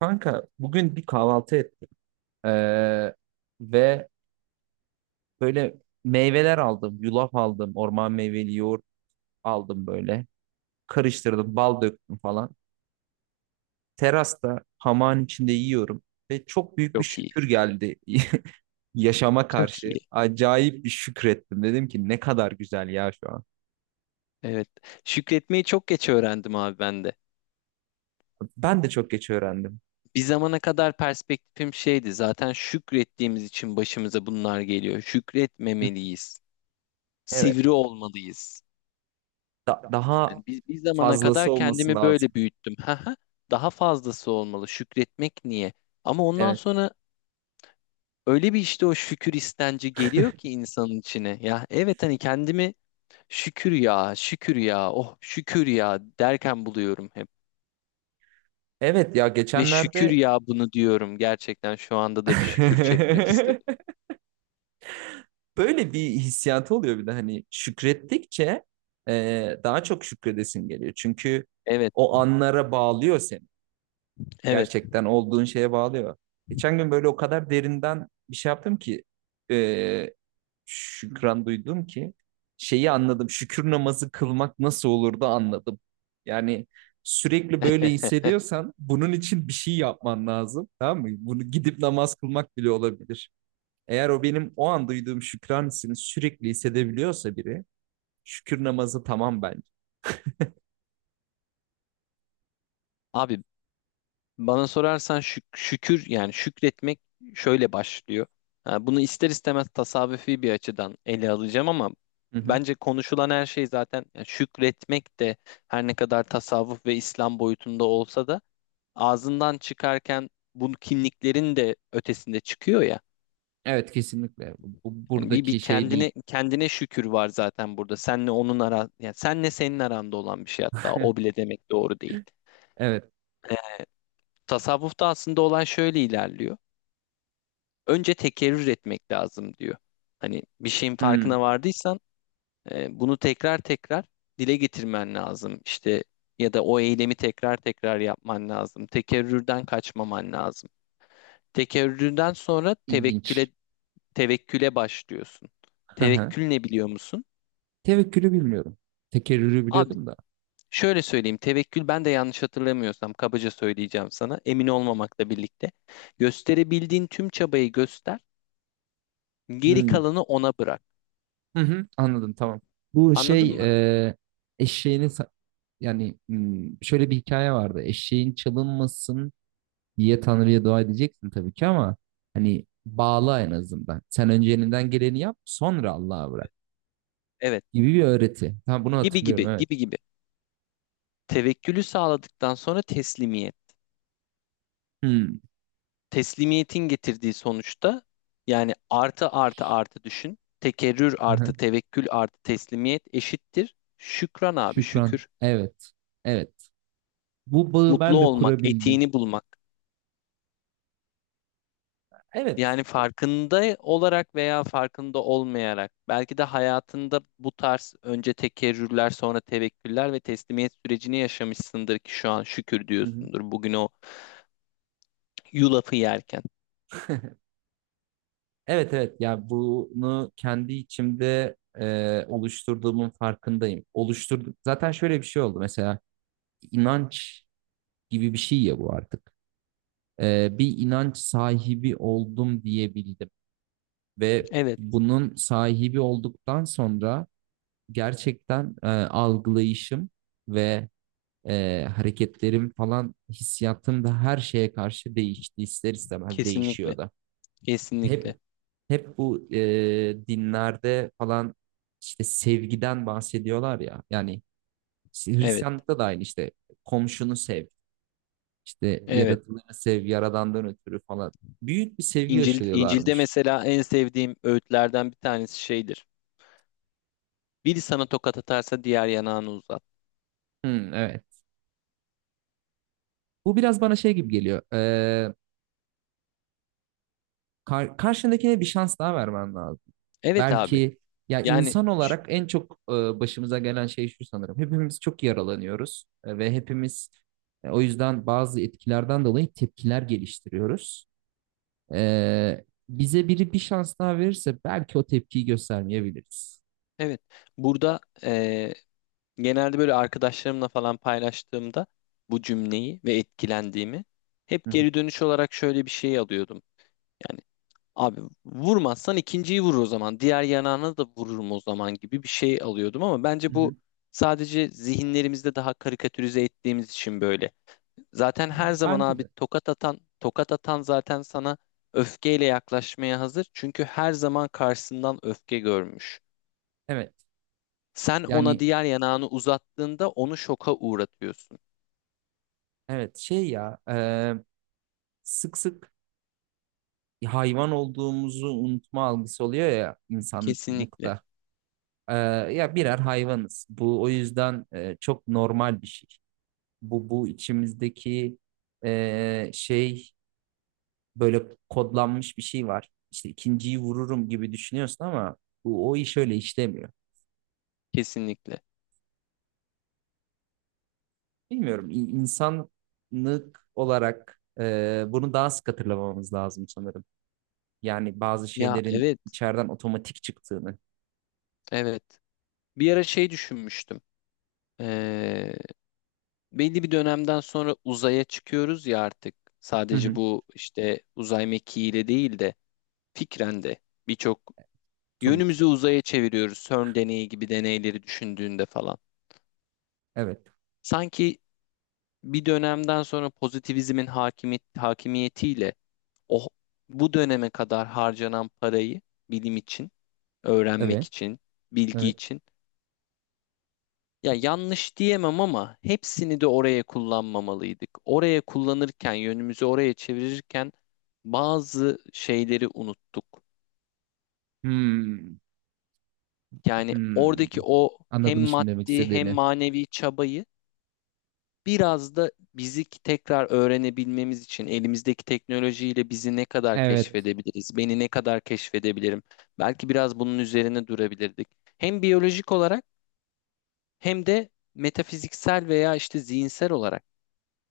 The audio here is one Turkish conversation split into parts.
Kanka bugün bir kahvaltı ettim. Ee, ve böyle meyveler aldım. Yulaf aldım. Orman meyveli yoğurt aldım böyle. Karıştırdım. Bal döktüm falan. Terasta hamağın içinde yiyorum. Ve çok büyük bir Çok iyi. şükür geldi yaşama Çok karşı. iyi. Acayip bir şükrettim. Dedim ki ne kadar güzel ya şu an. Evet. Şükretmeyi çok geç öğrendim abi ben de. Ben de çok geç öğrendim. Bir zamana kadar perspektifim şeydi. Zaten şükrettiğimiz için başımıza bunlar geliyor. Hı, Şükretmemeliyiz. evet. Sivri olmalıyız. Daha Yani bir zamana fazlası kadar olması kendimi böyle lazım. büyüttüm. Haha, daha fazlası olmalı. Şükretmek niye? Ama ondan Evet. sonra öyle bir işte o şükür istenci geliyor ki insanın içine. Ya evet hani kendimi şükür ya, şükür ya, oh şükür ya derken buluyorum hep. Evet ya Ve şükür geçenlerde ya bunu diyorum. Gerçekten şu anda da bir şükür çekmek istedim. böyle bir hissiyatı oluyor bir de hani şükrettikçe daha çok şükredesin geliyor. Çünkü Evet, o anlara bağlıyor seni. evet. Gerçekten olduğun şeye bağlıyor. Geçen gün böyle o kadar derinden bir şey yaptım ki e, şükran duydum ki şeyi anladım. Şükür namazı kılmak nasıl olur da anladım. Yani sürekli böyle hissediyorsan bunun için bir şey yapman lazım. Tamam mı? Bunu gidip namaz kılmak bile olabilir. Eğer o benim o an duyduğum şükran hissini sürekli hissedebiliyorsa biri, şükür namazı tamam bence. Abi bana sorarsan şükür yani şükretmek şöyle başlıyor. Ha, bunu ister istemez tasavvufi bir açıdan ele alacağım ama Hı hı. bence konuşulan her şey zaten yani şükretmek de her ne kadar tasavvuf ve İslam boyutunda olsa da ağzından çıkarken bu kimliklerin de ötesinde çıkıyor ya. Evet, kesinlikle. Hani bir Buradaki şey değil. kendine kendine şükür var zaten burada. Senle onun ara yani senle senin aranda olan bir şey hatta o bile demek doğru değil. Evet. Tasavvufta aslında olan şöyle ilerliyor. Önce tekerrür etmek lazım diyor. Hani bir şeyin Hmm. farkına vardıysan bunu tekrar tekrar dile getirmen lazım. İşte ya da o eylemi tekrar tekrar yapman lazım. Tekerrürden kaçmaman lazım. Tekerrürden sonra İlginç. tevekküle başlıyorsun. Hı hı. Tevekkül ne biliyor musun? Tevekkülü bilmiyorum. Tekerrürü Abi biliyordum da. şöyle söyleyeyim, tevekkül ben de yanlış hatırlamıyorsam kabaca söyleyeceğim sana, emin olmamakla birlikte. Gösterebildiğin tüm çabayı göster, geri Hmm. kalanı ona bırak. Hı hı. Anladım, tamam. Bu Anladın şey mı? e, eşeğini sa- yani hmm, şöyle bir hikaye vardı. Eşeğin çalınmasın diye Tanrı'ya dua edeceksin tabii ki ama hani bağla en azından. Sen önce elinden geleni yap sonra Allah'a bırak. Evet, Gibi bir öğreti. Ha, bunu gibi gibi, hatırlıyorum, evet. gibi gibi. Tevekkülü sağladıktan sonra teslimiyet. Hmm. Teslimiyetin getirdiği sonuçta yani artı artı artı düşün. Tekerrür Aha. artı tevekkül artı teslimiyet eşittir. Şükran abi Şükran. şükür. Evet. Evet. Bu bağı Mutlu ben de olmak, kurabildim. etiğini bulmak. Evet. Yani farkında olarak veya farkında olmayarak belki de hayatında bu tarz önce tekerrürler sonra tevekküller ve teslimiyet sürecini yaşamışsındır ki şu an şükür Hı hı. diyorsundur bugün o yulafı yerken. Evet, evet ya bunu kendi içimde oluşturduğumun farkındayım. Oluşturduk. Zaten şöyle bir şey oldu mesela inanç gibi bir şey ya bu artık. E, bir inanç sahibi oldum diyebildim ve Evet, bunun sahibi olduktan sonra gerçekten algılayışım ve hareketlerim falan hissiyatım da her şeye karşı değişti. İster istemez değişiyor kesinlikle. da. Kesinlikle. Hep hep bu dinlerde falan işte sevgiden bahsediyorlar ya. Yani işte Evet. Hristiyanlıkta da aynı işte komşunu sev, işte Evet. yaratılanı sev, yaradandan ötürü falan. Büyük bir sevgi İncil, İncil'de aşılıyorlarmış. mesela en sevdiğim öğütlerden bir tanesi şeydir. Biri sana tokat atarsa diğer yanağını uzat. Hmm, evet. Bu biraz bana şey gibi geliyor. Karşındakine bir şans daha vermen lazım. Evet abi. Belki ya insan Yani olarak en çok başımıza gelen şey şu sanırım. Hepimiz çok yaralanıyoruz ve hepimiz o yüzden bazı etkilerden dolayı tepkiler geliştiriyoruz. E, bize biri bir şans daha verirse belki o tepkiyi göstermeyebiliriz. evet. Burada genelde böyle arkadaşlarımla falan paylaştığımda bu cümleyi ve etkilendiğimi Hı hep hı. geri dönüş olarak şöyle bir şey alıyordum. Yani abi vurmazsan ikinciyi vurur o zaman. Diğer yanağına da vururum o zaman gibi bir şey alıyordum ama bence Hı bu hı. sadece zihinlerimizde daha karikatürize ettiğimiz için böyle. Zaten her zaman Bence abi de. tokat atan, tokat atan zaten sana öfkeyle yaklaşmaya hazır. Çünkü her zaman karşısından öfke görmüş. Evet. Sen ona Yani diğer yanağını uzattığında onu şoka uğratıyorsun. evet şey ya sık sık hayvan olduğumuzu unutma algısı oluyor ya Kesinlikle, insanlıkta. Ee, ya birer hayvanız. Bu o yüzden çok normal bir şey. Bu içimizdeki şey böyle kodlanmış bir şey var. İşte ikinciyi vururum gibi düşünüyorsun ama bu o iş öyle işlemiyor. kesinlikle. Bilmiyorum insanlık olarak bunu daha sık hatırlamamız lazım sanırım. Yani bazı Ya şeylerin evet, içeriden otomatik çıktığını. evet. Bir ara şey düşünmüştüm. Ee, Belli bir dönemden sonra uzaya çıkıyoruz ya artık. Hı Sadece hı, bu işte uzay mekiğiyle değil de fikren de birçok tabii ki. yönümüzü uzaya çeviriyoruz. CERN deneyi gibi deneyleri düşündüğünde falan. Evet. Sanki bir dönemden sonra pozitivizmin hakimiyet, hakimiyetiyle o bu döneme kadar harcanan parayı bilim için, öğrenmek Evet. için, bilgi Evet. için ya yanlış diyemem ama hepsini de oraya kullanmamalıydık. Oraya kullanırken, yönümüzü oraya çevirirken bazı şeyleri unuttuk. Hmm, Yani hmm. oradaki o hem Anladım şimdi demek maddi hem istediğini. manevi çabayı biraz da bizi tekrar öğrenebilmemiz için elimizdeki teknolojiyle bizi ne kadar Evet, keşfedebiliriz, beni ne kadar keşfedebilirim? Belki biraz bunun üzerine durabilirdik. Hem biyolojik olarak hem de metafiziksel veya işte zihinsel olarak.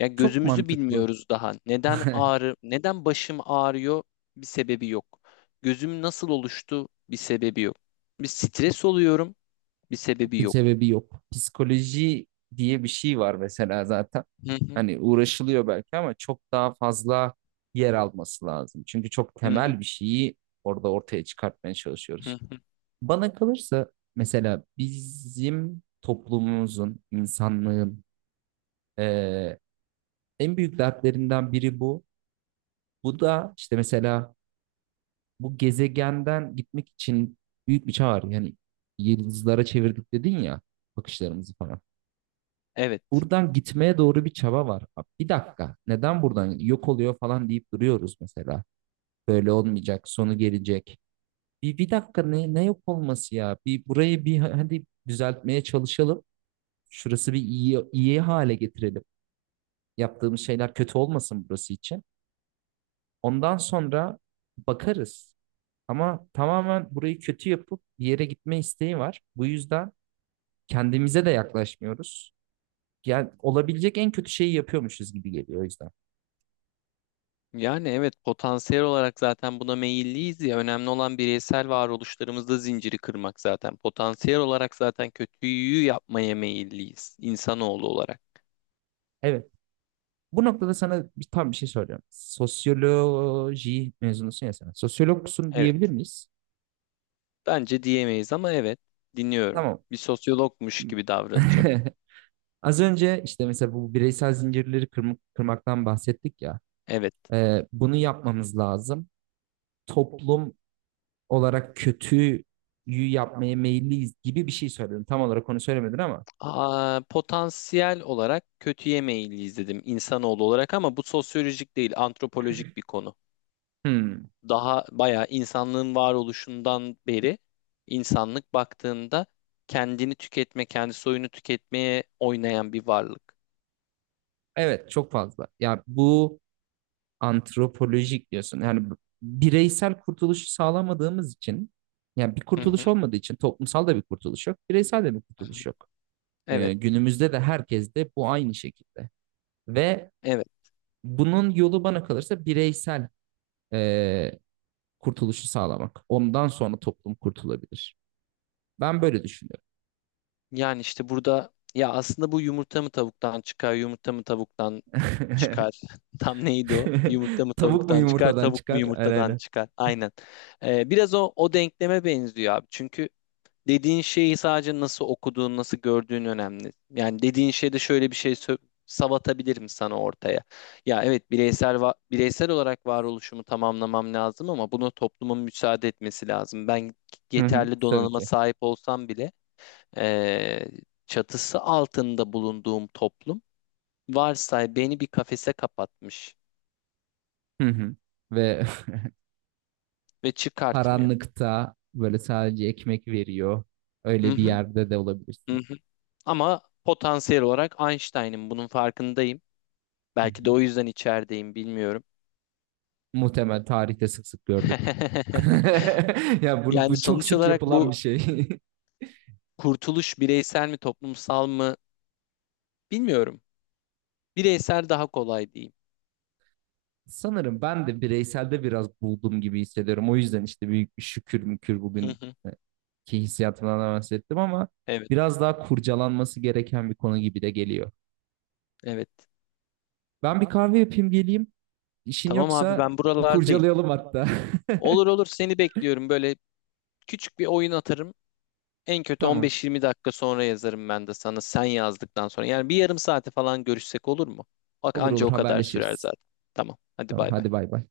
Ya çok gözümüzü mantıklı. bilmiyoruz daha. Neden ağrı, neden başım ağrıyor? Bir sebebi yok. Gözüm nasıl oluştu? Bir sebebi yok. Bir stres oluyorum. Bir sebebi Bir yok. sebebi yok. Psikoloji diye bir şey var mesela zaten. Hı hı, Hani uğraşılıyor belki ama çok daha fazla yer alması lazım. Çünkü çok hı hı, temel bir şeyi orada ortaya çıkartmaya hı çalışıyoruz. hı. Bana kalırsa mesela bizim toplumumuzun, insanlığın eee, en büyük dertlerinden biri bu. Bu da işte mesela bu gezegenden gitmek için büyük bir çağ var. Yani yıldızlara çevirdik dedin ya bakışlarımızı falan. Evet. Buradan gitmeye doğru bir çaba var. Abi bir dakika neden buradan yok oluyor falan deyip duruyoruz mesela. Böyle olmayacak, sonu gelecek. Bir dakika ne yok olması ya? Bir burayı bir hadi düzeltmeye çalışalım. Şurası bir iyi, iyi hale getirelim. Yaptığımız şeyler kötü olmasın burası için. Ondan sonra bakarız. Ama tamamen burayı kötü yapıp bir yere gitme isteği var. Bu yüzden kendimize de yaklaşmıyoruz. Yani olabilecek en kötü şeyi yapıyormuşuz gibi geliyor o yüzden. Yani evet potansiyel olarak zaten buna meyilliyiz ya önemli olan bireysel varoluşlarımızda zinciri kırmak zaten. Potansiyel olarak zaten kötüyü yapmaya meyilliyiz insanoğlu olarak. Evet. Bu noktada sana bir, tam bir şey soracağım. Sosyoloji mezunusun ya sen. Sosyologsun Evet diyebilir miyiz? bence diyemeyiz ama evet dinliyorum. Tamam. Bir sosyologmuş gibi davranacağım. Az önce işte mesela bu bireysel zincirleri kırmaktan bahsettik ya. Evet. Bunu yapmamız lazım. Toplum olarak kötüyü yapmaya meyilliyiz gibi bir şey söyledim. Tam olarak onu söylemedin ama. Aa, potansiyel olarak kötüye meyilliyiz dedim insanoğlu olarak ama bu sosyolojik değil antropolojik bir konu. Hmm, Daha bayağı insanlığın varoluşundan beri insanlık baktığında kendini tüketme, kendi soyunu tüketmeye oynayan bir varlık. evet, çok fazla. Ya bu antropolojik diyorsun. Yani bireysel kurtuluşu sağlamadığımız için yani bir Hı hı, kurtuluş olmadığı için toplumsal da bir kurtuluş yok. Bireysel de bir hı hı. kurtuluş yok. Evet, Günümüzde de herkes de bu aynı şekilde. Ve evet. bunun yolu bana kalırsa bireysel e, kurtuluşu sağlamak. Ondan sonra toplum kurtulabilir. Ben böyle düşünüyorum. Yani işte burada ya aslında bu yumurta mı tavuktan çıkar, yumurta mı tavuktan çıkar? Tam neydi o? Yumurta mı Tavuk mu tavuktan çıkar, yumurtadan tavuk mu çıkar? Aynen, yumurtadan aynen. çıkar? Aynen. Biraz o denkleme benziyor abi. Çünkü dediğin şeyi sadece nasıl okuduğun, nasıl gördüğün önemli. Yani dediğin şeyde şöyle bir şey savatabilirim sana ortaya. Ya evet bireysel olarak varoluşumu tamamlamam lazım ama buna toplumun müsaade etmesi lazım. Ben Hı hı. yeterli Tabii donanıma ki. sahip olsam bile eee, çatısı altında bulunduğum toplum varsay beni bir kafese kapatmış Hı hı. Ve ve çıkartmıyor. karanlıkta böyle sadece ekmek veriyor. Hı Öyle bir hı, yerde de hı olabilirsin. hı. Ama potansiyel olarak Einstein'ın bunun farkındayım. Hı Belki de hı. o yüzden içerideyim bilmiyorum. Muhtemel tarihte sık sık gördük. Ya bunu, Yani bu çok sonuç sık olarak yapılan bu bir şey. kurtuluş bireysel mi toplumsal mı bilmiyorum. Bireysel daha kolay diyeyim. Sanırım ben de bireyselde biraz buldum gibi hissediyorum. O yüzden işte büyük bir şükür mükür Hı bugün hı. e, ki hissiyatımdan da bahsettim ama Evet, biraz daha kurcalanması gereken bir konu gibi de geliyor. evet. Ben bir kahve yapayım geleyim. İşin Tamam abi yoksa ben buralardayım. kurcalayalım hatta. Olur olur seni bekliyorum. Böyle küçük bir oyun atarım. En kötü Tamam. 15-20 dakika sonra yazarım ben de sana sen yazdıktan sonra. Yani bir yarım saate falan görüşsek olur mu? Bak Olur, anca olur, o kadar sürer haberleşiriz. zaten. Tamam. Hadi Tamam, bay hadi bay. bay bay.